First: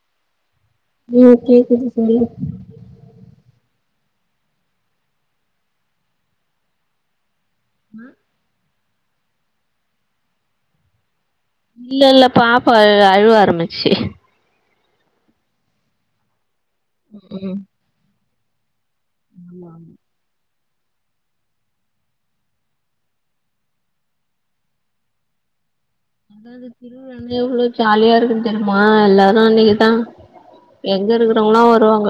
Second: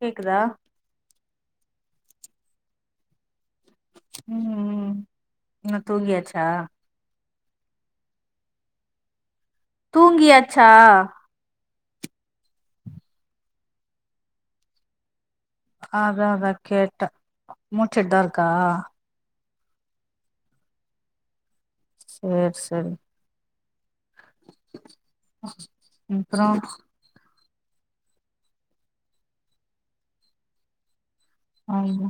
கேக்குதா ம் கேக்குது தோழி ம் ம் என்ன தூங்கியாச்சா ஆ தூங்கியாச்சா இல்லல்ல பாப்பா அ அழுவ ஆரம்பிச்சிச்சி ஆதாதா கேட்டே முழிச்சிட்தாருக்கா ஆமா சேர் செரி ஆ அதாவது திருவிழான எவ்ளோ ஜாலியா இருக்குன் தெரியுமா எல்லாரு அன்னைக்குத்தா எங்கருக்றவங்களா ஆமா வருவாங்க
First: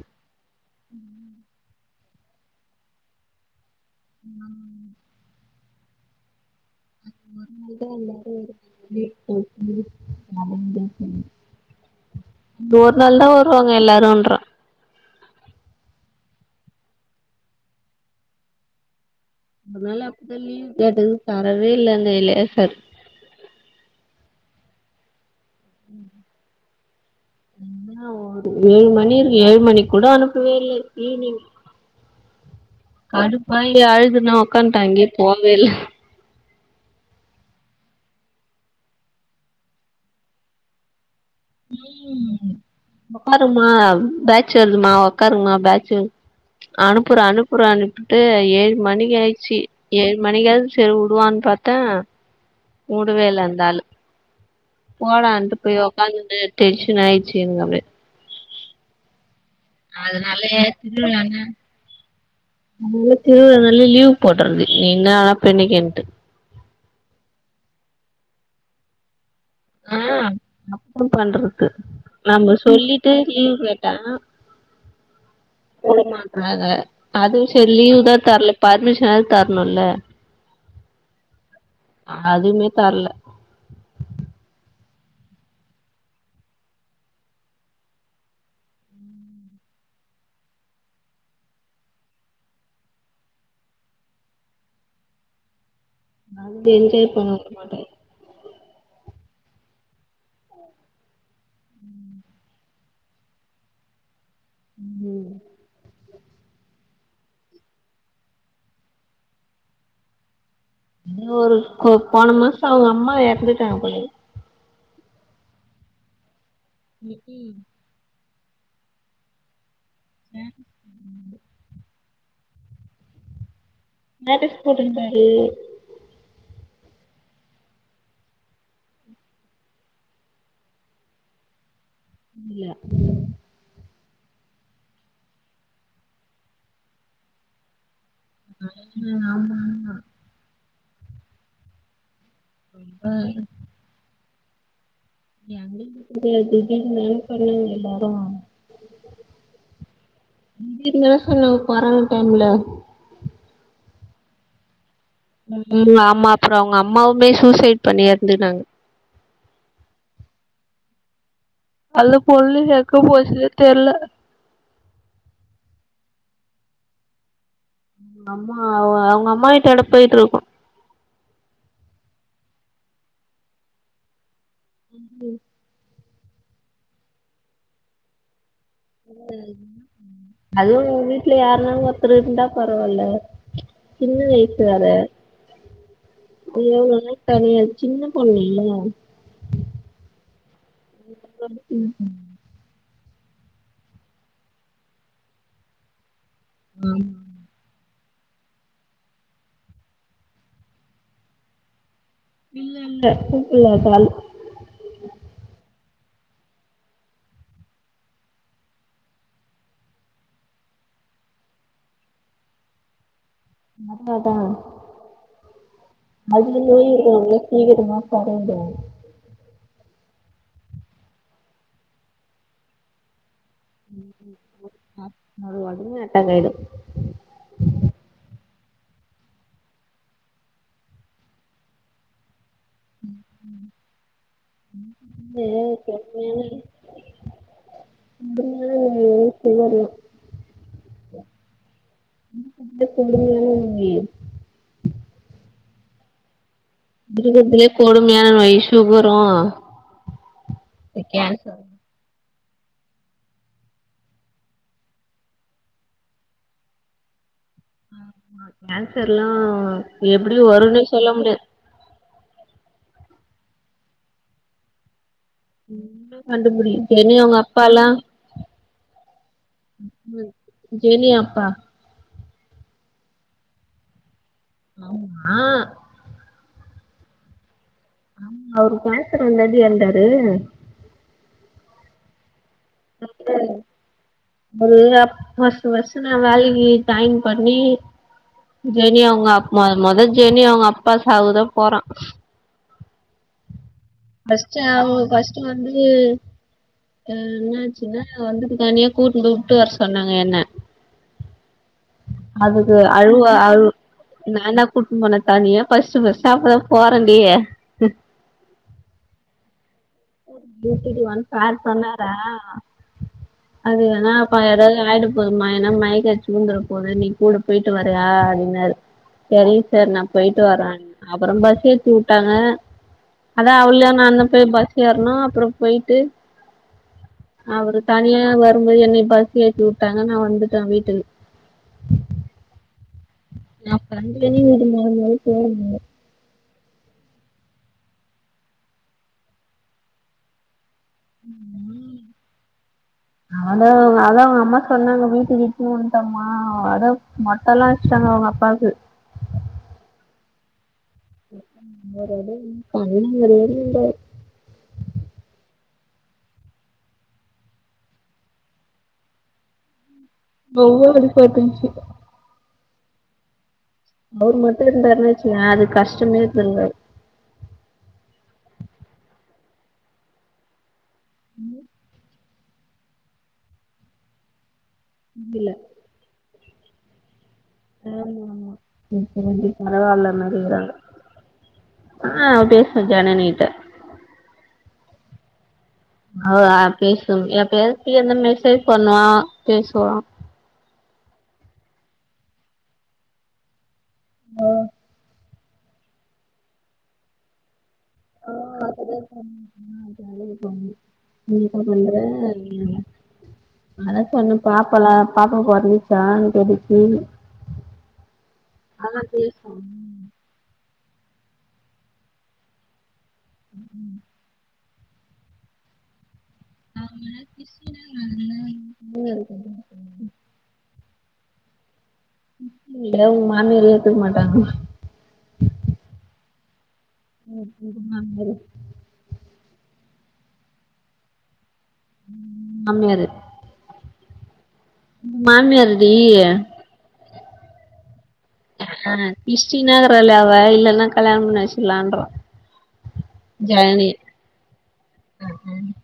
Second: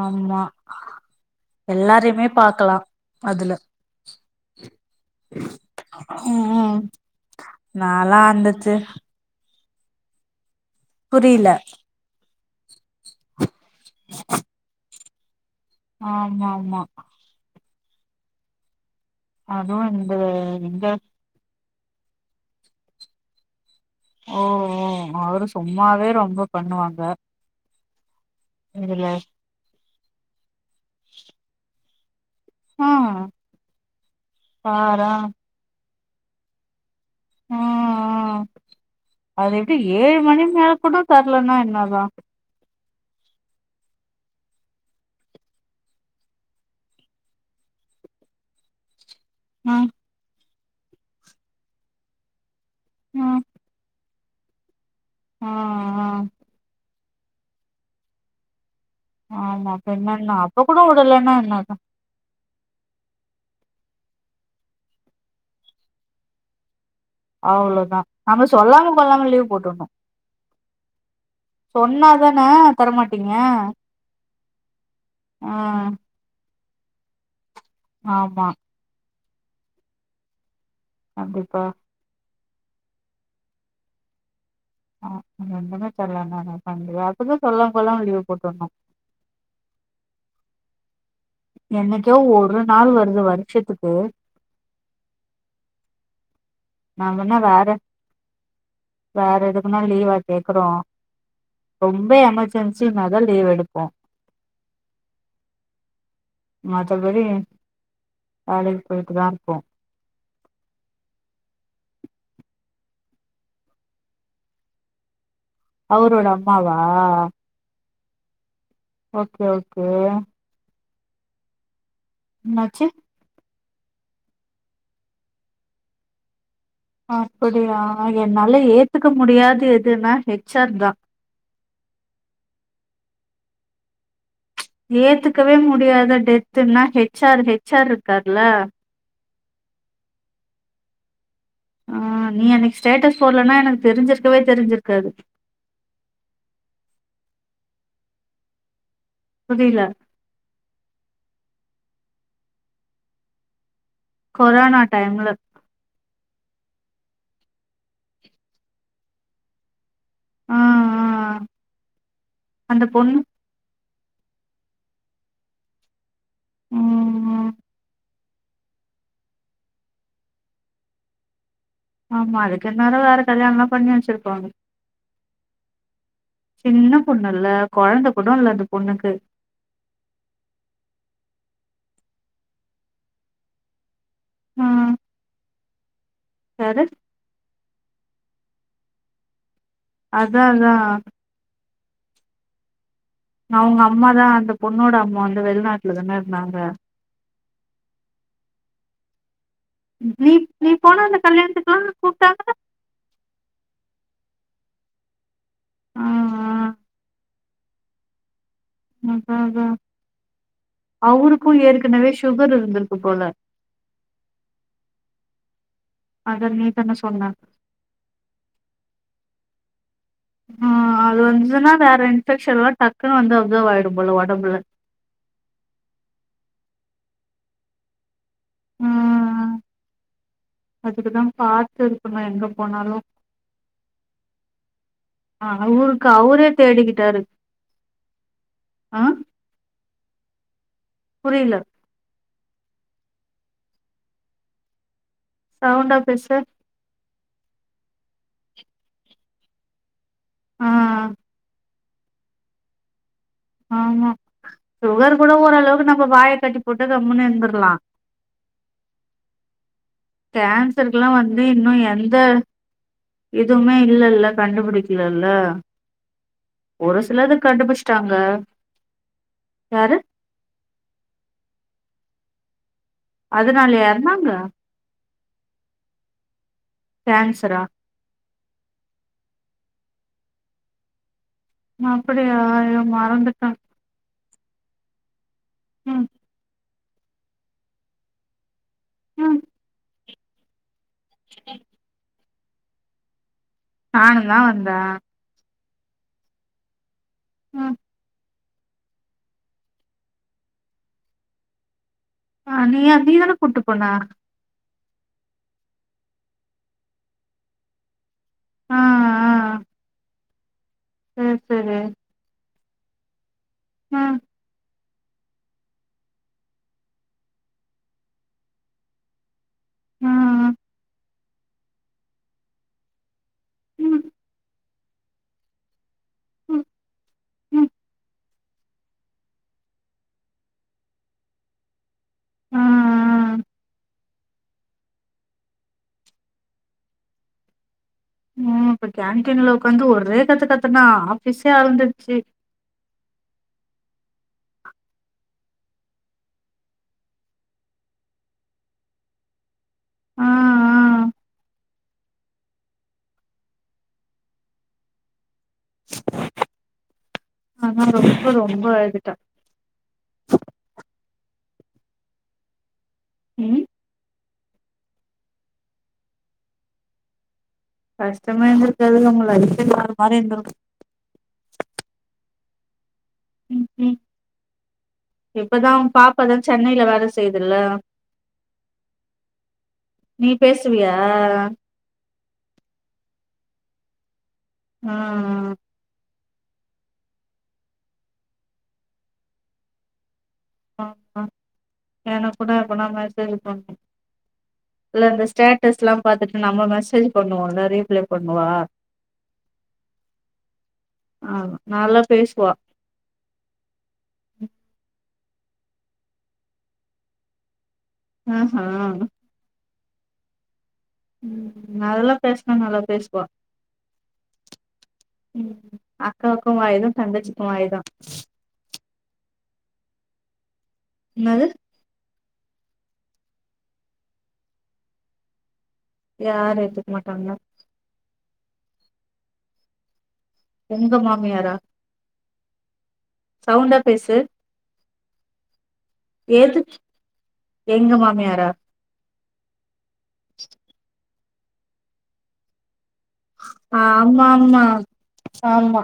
ஆமா எல்லாரையுமே பாக்கலா அதுல ஆ ம் ம் நாலா அந்துச்சு [unintelligible] புரியில இந்த ஒரு நாள் தா வருவாங்க எல்லாருன்ற ஆமாமா அதுவு நாலா இந்த அப்டிதா லீவ் எங்க கேட்டதுக்கு தரவே இல்ல அந்த எலேசர் ஓ ஓ அவரு சும்மாவே ரொம்ப பண்ணுவாங்க ஒரு ஏழு இதுல மணி இருக்கு ஏழு மணிக் கூட அனுப்பவே இல்ல கிளீனிங் ஆ கடுப்பாயி அழுதுனா உக்காந்ட்டே அங்கயே பாரா போவேல்ல ஆ ஆ அதெப்டி ஏழு மணி மேல கூட தரலனா என்னதா ஒக்காருமா பேட்ச் வர்துமா ஒக்காருமா பேட்ச்சு அனுப்புறே அனுப்புறேன்ட்டு ஏழு மணிக் ஆகி ச்சி ம் ஏழு மணிக்காவது செர் விடுவானு பாத்தா உடவே ம் இல்ல அந்த ஆளு ஆ போடான்ட்டு போய் ஒக்காந்துட்டு டென்ஷன் ஆய்டுச்சு எனக்கு அப்டியே ஆமா பின்ன என்ன அதனால அப்ப கூட விடலேனா என்ன அர்த்தம் நம்மளுக்கு அதலா லீவ் போட்றது நீ என்ன வேணா பண்ணிக்கன்டு அவ்ளோதா நம்ம சொல்லாம குல்லாம லீவ் போட்ருக்கோ ஆ அப்றோ பண்றது சொன்னாதானே நம்ம சொல்லிட்டு தரமாட்டீங்க லீவ் கேட்டா ஆ னாத அது செரி லீவ் தா ஆமா தர்ல பர்மிஷனாவது தரணுல்ல கண்டிப்பா அதுவுமே தர்ல ஆ ரெண்டுமே தரலானா என்ன பண்ண அப்பதா சொல்லாம கொல்லாம லீவ் போட்டுரணு என்னைக்கோ ஒரு நாள் வருது வருஷத்துக்கு அம்பில் நாங்கன்னா வேற வேற எதுக்குன்னா லீவா கேக்குறோ ரொம்ப எமர்ஜென்சினாதா லீவ் எடுப்போ ம் மத்தபடி வேலைக்கு போயிட்டு தா இருப்போ நீ ஒரு கு போன மாச அவுங்க அம்மா எறந்துட்டாங்க போலயே அவரோட அம்மாவா ம் ம் ஓகே ஓகே என்னாச்சு [unintelligible] போட்ருந்தாரு அப்படியா என்னால ஏத்துக்க முடியாது எதுன்னா ஹெச் ஆர் தா இல்ல ஏத்துக்கவே முடியாத டெத்துனா ஹெச் ஆர் ஹெச் ஆர் இருக்கார்ல ம் ஆமா ஆமா ஆ நீ அன்னைக்கி ஆ ஸ்டேட்டஸ் போட்லனா எனக்கு தெரிஞ்சிருக்கவே தெரிஞ்சிருக்காது என் அண்ணன் பசங்கள தூக்கிட்டு [unintelligible] பண்ணாங்க எல்லாரு புரியல [unintelligible] சொன்ன கொரோன டைம்ல கொரோனா டைம்ல ம் ம் ஆமா அப்புற அவுங்க அம்மாவுமே சூசைட் பண்ணி இறந்துட்டாங்க ஆ ஆ அந்த பொன்ணு அந்த எங்க பொண்ணு போச்சுனே தெர்ல ம் ம் ஆமா அவுங்க அம்மா வீட்டோட போயிட்டு இருக்கு ஆமா அதுக்கு இன்னேரோ வேற கல்யாணல்லா பண்ணி வச்சிருப்பாங்க ம் சின்ன பொண்ணு இல்ல குழந்த கூட இல்ல அது அதுவு வீட்ல யாருனாலு ஒருத்தரு இருந்தா பரவாயில்ல சின்ன வயசு ஆ வேற அது யாரு எவ்ளோனலு கறையாது சின்ன பொண்ணு இல்ல அதா அதா ரொம்ப சின்ன பொண்ணு அவுங்க அம்மா தா அந்த பொண்ணோட அம்மா வந்து வெளிநாட்ல தான இருந்தாங்க ம் நீ போன அந்த கல்யாணத்துக்குல்லா என்ன கூப்டா இல்ல இல்ல கூப்பில்ல [unintelligible] ஆ ஆ அதா அதா அவருக்கு ஏற்கனவே சுகர் இருந்திருக்கு போல அதா அதா அத நீ அதுலையே தான சொன்ன இருக்காங்கே சீக்கிரமா [unintelligible] ஆ அது வந்ததுன்னா வேற இன்ஃபெக்ஷன் எல்லா டக்குன்னு வந்து அப்சர்வ் ஆயிடும் போல உடம்புல அது ஒடனே அட்டாக் ஆயிடு அ அ அதுக்குதா பாத்து இருக்கணு எங்க போனாலு இது அ அவுருக்கு அவுரே தேடிக்கிட்டாரு அ சுகர்லா புரியல [unintelligible] சவுண்டா பேசு இருக்கதுலே கொடுமையான நோய் சுகரு ஆ இந்த கேன்சர் ஆமா சுகர் கூட ஓரளவுக்கு நம்ம வாய கட்டி போட்டு கம்முன்னு இருந்துர்லா ஆமா கேன்சர்லா கேன்சருக்குலா வந்து இன்னு எ ந்த எதுவுமே இல்லேல்ல கண்டுபிடிக்கலல்ல இன்னு கண்டுபிடி ஒரு ஜெனி சிலது அவுங்க அப்பால்லா கண்டுபிடிச்சிட்டாங்க யாரு ஜெனி அப்பா அதுனாலயா எறந்தாங்க ஆமா கேன்சரா ஆமா அவரு கேன்சர் வந்தான்டி எறந்தாரு அப்புடியா அய்யோ மறந்துட்ட அவரு ஃபர்ஸ்ட்டு ஃபர்ஸ்ட்டு ம் நா வேலைக்கி ஜாயின் பண்ணி ஜெனி அவுங்க ம் அப்பா மொத ஜெனி அவுங்க அப்பா சாவுக்கு தா போற நானு தா ஃபர்ஸ்ட்டு வந்தே அவு ஃபர்ஸ்ட்டு வந்து அ ம் இன்னாச்சுன்னா வந்து தனியா கூட்ன்னு போய் உட்டு வர சொன்னாங்க என்ன ஆ அதுக்கு நீயா நீ அழுவ தான கூட்டு அழு போன நான் தா கூட்ன்னு போன தனியா ஃபர்ஸ்ட்டு ஃபர்ஸ்ட்டு அப்பதா போறண்டி அ அ கூட்டிட்டு வந்து சார் சொன்னாரா அது வேணா ம் [unintelligible] ஆயிடப் போதுமா ஏனா மயக்க அடிச்சி உழுந்துற போது நீ கூட போயிட்டு வரியா அப்டின்னாரு செரிங்க சார் நா போயிட்டு ம் வர்ற அப்பறோ பஸ்ஸு ஏத்தி உட்டாங்க அதா அவளு ம் நானு போய் பஸ் ஏறுனோ அப்றோ போயிட்டு ம் ம் அவரு தனியா வ ரும் போது என்னய பஸ்ஸு ஏத்தி உட்டாங்க நா வந்துட்டே வீட்டுக்கு அ அ நா [unintelligible] கேளுங்க ம் அப்ப கேன்டீன்ல உக்காந்து ஒரே கத்து கத்துன்னா ஆஃபிஸே அளன்டுருச்சு அவளு அதா அவுங்க அம்மா சொன்னாங்க வீட்டுக்கு இட்டுனு வந்ட்டேம்மா அதா ம [unintelligible] வச்ட்டாங்க அவுங்க அப்பாக்கு ஆ [unintelligible] ஆனா அவ [unintelligible] ரொம்ப அழுதுட்டா [unintelligible] ம் அவுர் மட்டு இருந்தாருனு வச்சுக்யே அதுக்கு கஷ்டமே இருந்துருக்காது கஷ்டமே இருந்திருக்காதுல்ல உங்க லைஃப்பு வேற மாரி இருந்திருக்கு ம் ம் ம் இல்ல இப்பதா அவுங் பாப்பதா சென்னையில வேல செய்துல்ல ஆமா ஆமா இப்பதாண்டி நீ பரவால்லாம இருக்கிறாங்க பேசுவியா அ அ பேசுவே ஜனனிட்ட அ அ அவ பேசசு எப்பையாது ஃபிரீயா இருந்தா மெசேஜ் பண்ணுவா பேசுவா அ அ எனக்கு கூட எப்பனா மேசேஜ் பண்ணு இல்ல இந்த ஸ்டேட் டஸ்ல்லா பாத்துட்டு நம்ம மெசேஜ் பண்ணுவோல ரீப்ளை ஆ பண்ணுவா அதுலே [unintelligible] அ [unintelligible] நீ ஆமா எப்ப பண்ற நல்லா பேசுவா அப்டினாங்க அதா சொன்னே பாப்பலா பாப்பா பொறந்துருச்சான்னு கேட்டுச்சு ஆஹா அதல்லா பேசு ம் அதெல்லா பேசுனா நல்லா பேசுவா ம் ம் ம் அக்காவுக்கு வாயிதா தங்கச்சிக்கு வாயிதா நீங்க எதுக்கு வந்திங்க என்னது இல்ல உங்க மாமியார் ஏத்துக்க மாட்டாங்களா யாரு ஏத்துக்க மாட்டாங்களா உங்க மாமியாரு உங்க மாமியாரா உன் மாமியாரு சவுண்டா பேசு உன் மாமியாரு எதுக் எங்க மாமியாரா ஆ இஷ்டினே இருக்கிறாள அவ இல்லன்னா கல்யாணம் பண்ணி வச்சிடலான்றோ ஆம்மாமா ஆமா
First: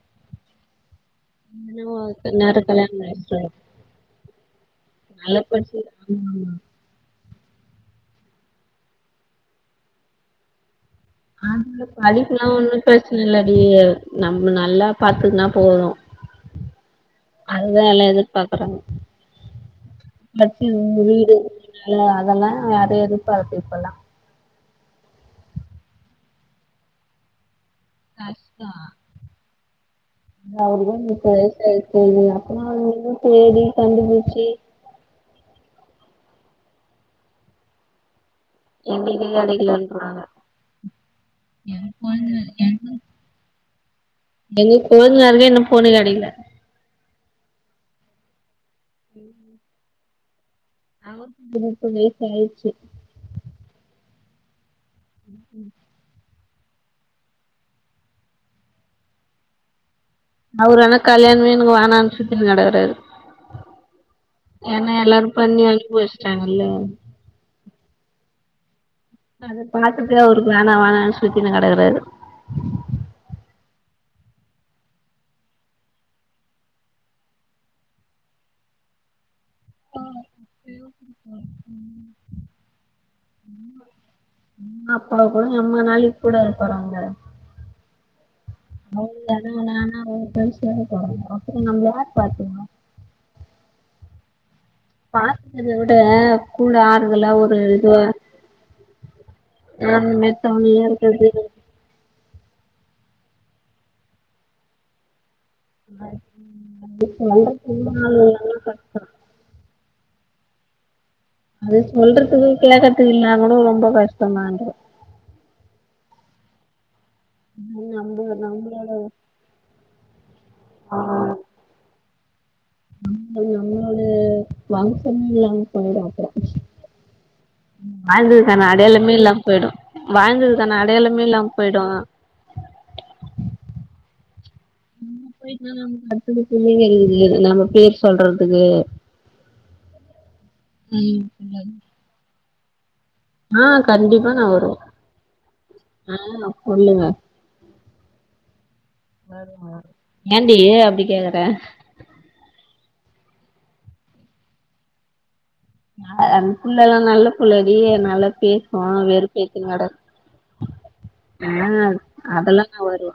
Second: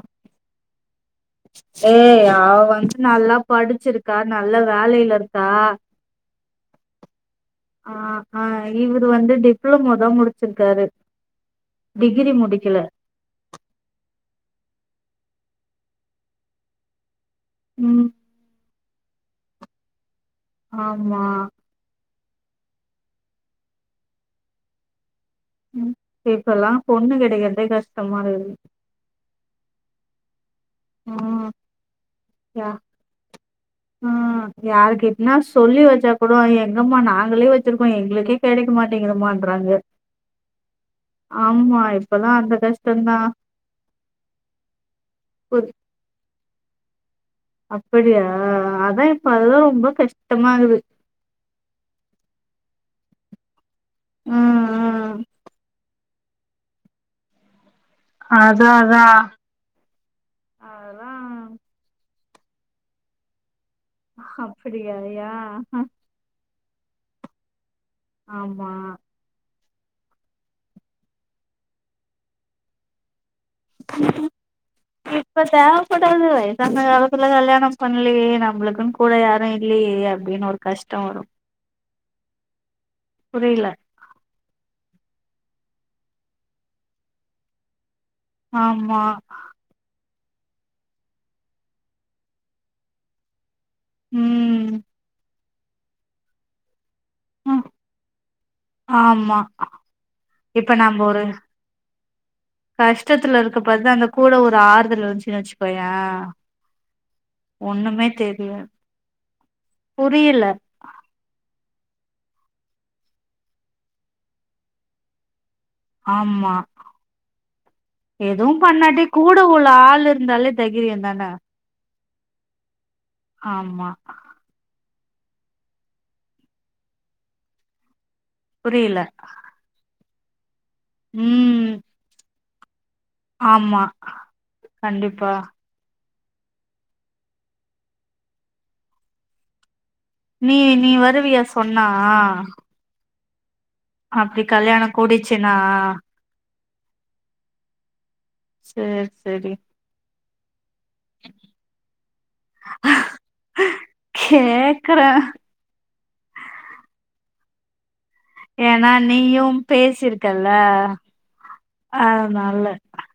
இன்னு ஏய் கொஞ்ச அவ நேரோ வந்து கல்யாணம் பண்ணி வச்சிருவாங்க நல்லா படிச்சிருக்கா நல்ல வேலைல இருக்கா ம் ஆ அ இவரு வந்து டிப்ளமோ தா முடிச்சிருக்காரு ஆண்களுக்கு டிகிரி படிப்புல்லா ஒண்ணு முடிக்கல பிர சன இல்லடி நம்ம நல்லா பாத்துக்குன்னா போது அதுதா எல்லா ம் எதிர் பாக்குறாங்க ஃபஸ்ட் இவுங்க ஆமா வீடு வேல எல்லா‌ அதெல்லா அது எதிர் பாத்து இப்பல்லா உம் இப்பல்லா பொண்ணு கெடைக்கறதே கஷ்டமா இருக்குது‌. இந்த ஆளுக்கும் இப்ப ம் வயசாயிடுச்சி இல்லயா யா ஆவுது சேரி ஆ யாரு கிட்னா சொல்லி வச்சா கூட எங்கம்மா நாங்களே வச்சிருக்கோ எங்களுக்கே கிடைக்க எங்களுக்கு மாட்டேங்கதுமான்றாங்க கெடைக்கலன்றாங்க ஆமா இப்பல்லா அந்த கஷ்டந்தா எங்க கொழுந்தனாருங்கே இன்னும் பொண்ணு கிடைக்கல அப்பிடியா அத்தா இப்ப அதுதா ரொம்ப கஷ்டமா இருக்குது அவருக்கும் இப்ப முப்பது வயசு ஆயிடுச்சு உம் உம் அத்தா அத்தா அவரு ஆனா கல்யாணமே எனக்கு வேணானு சுத்திட்டு கிடக்கறாரு ஏன்னா அப்படியா யா எல்லாரும் பண்ணி அனுபவிச்சிட்டாங்கல்ல ஆமா அத பாத்துட்டு அவரு வேணா வேணானு சுத்தினு கிடக்கறாரு [unintelligible] இப்ப இப்ப தேவப்படாது வயசான காலத்துல கல்யாணம் பண்லயே நம்மளுக்குன்னு கூட யாரும் இல்லயே அப்டின்னு ஒரு கஷ்டோ வரும் புரில அப்ப அவ கூட ரொம்ப நாளைக்கு கூட இருப்பாராங்க ஆமா [unintelligible] ம் பாக்கறத விட கூட ஆறுதலா ஒரு ம் இதுவா இருக் ஆமா வேணும்னே இப்ப தம்பிய நம்ம ஒரு கூட்டிட்டு கஷ்டத்துல இருக்க பேர்தா அந்த கூட ஒரு ஆறுதல் இருன்சுன்னு வச்சுக் கோயே சொல்றதுக்கு ஒன்னுமே ஆள் தெரியாது இல்லனா புரியல அது சொல்றதுக்கு கிழக்கத்துல இல்லன்னா கூட ரொம்ப கஷ்டந்தான்ற ஆமா நம்ம எதும் நம்மளோட பண்ணாட்டி கூட உள்ள ஆளு இருந்தாலே தெகிரியம் தான ஆமா நம்மளோடு [unintelligible] ம் வாழ்ந்ததுக்கான புரியல அடையாளமே இல்லாம போய்டும் வாழ்ந்ததுக்கான அடையாளமே இல்லாம ம் போயிடும் ஆமா கண்டிப்பா [unintelligible] நம்ம பேர் சொல்றதுக்கு நீ நீ வருவியா சொன்னா நா கண்டிப்பா அப்டி வருவ கல்யாணம் கூடிச்சுன்னா ஆ சொல்லுங்க சேர் செரி வருவே ஏன்டி அப்டி கேக்குற கேக்கறே நா அது குள்ளெல்லா நல்ல பிள்ளடி நல்லப் பேசுவோ ஏன்னா வெறுப் நீயும் ஏத்தினுகிட பேசிருக்கல்ல ஆ அதனால அதெல்லா நா வருவே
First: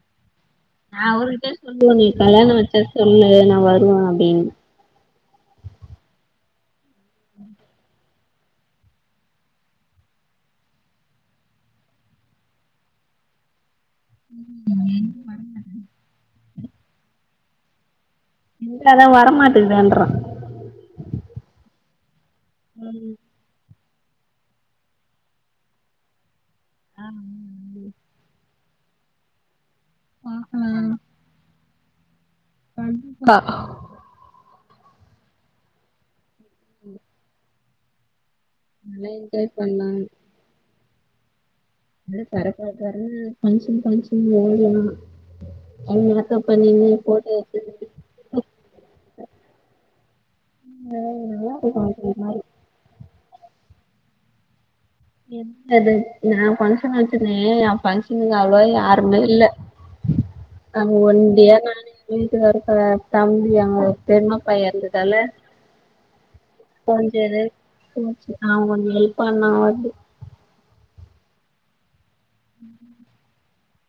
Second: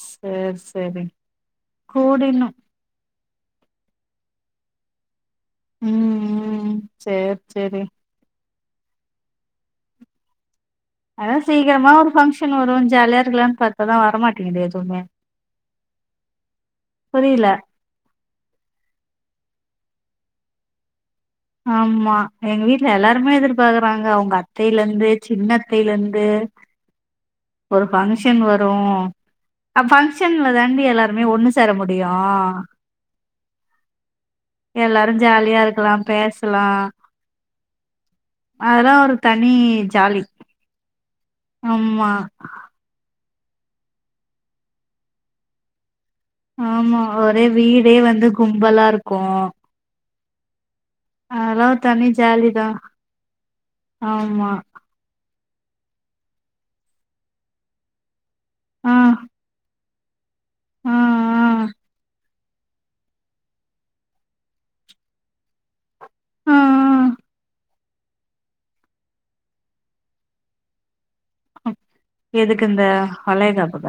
ஸ் சேர்ஸ் நா அவருகிட்டயே சொல்லுவே நீ கல்யாணம் வச்சா சொல்லு நா வருவே அப்படின்னு ம் ம் சேர் சேரி அத்தா சீக்கிரமா ஒரு ஃபங்க்ஷன் வரும் ஜாலியா இருக்கலான்னு பாத்தாதா வர மாட்டிங்குதே எதுவுமே புரியல இல்ல இல்ல வரமாட்டிங்குதேன்ற ஆமா எங்க வீட்ல எல்லாருமே எதிர் பாக்குறாங்க அவுங்க அத்தையில இருந்து சின்ன அத்தையில இருந்து ஆ ஆ ஒரு ஃபங்க்ஷன் வரும் அ பங்க்ஷன்ல பாக்கலா தாண்டி எல்லாருமே ஒன்னு சேர முடியு கண்டிப்பா எல்லாரு ஜாலியா இருக்கலா பேசலா அதெல்லா நல்லா ஒரு என்ஜாய் தனி பண்லா ஜாலி ஆமா நல்லா கரக்கரக்கரன்னு டென்ஷன் டென்ஷன் ஓவரு ஓவரு [unintelligible] ஆமா ஒரே வீடே வந்து கும்பலா இருக்கும் அதுல்லா ஒரு தனி ஜாலிதா ஆமா என்னது எதோ பங்க்ஷன் வச்சிருந்தே என் பங்க்ஷனுக்கு அவ்ளோ ஆ யாருமே இல்ல நாங்க ஆ ஆ ஒண்டியா நானும் எங்க வீட்டுகாரும் த தம்பி அவங்க பெரிமாப் பையன் இருந்ததால ஆ ஆ கொறஞ்சது [unintelligible] அவன் கொஞ்சோ ஹெல்ப் பண்ணா வந்து எதுக்கு இந்த அளைகாப்புகா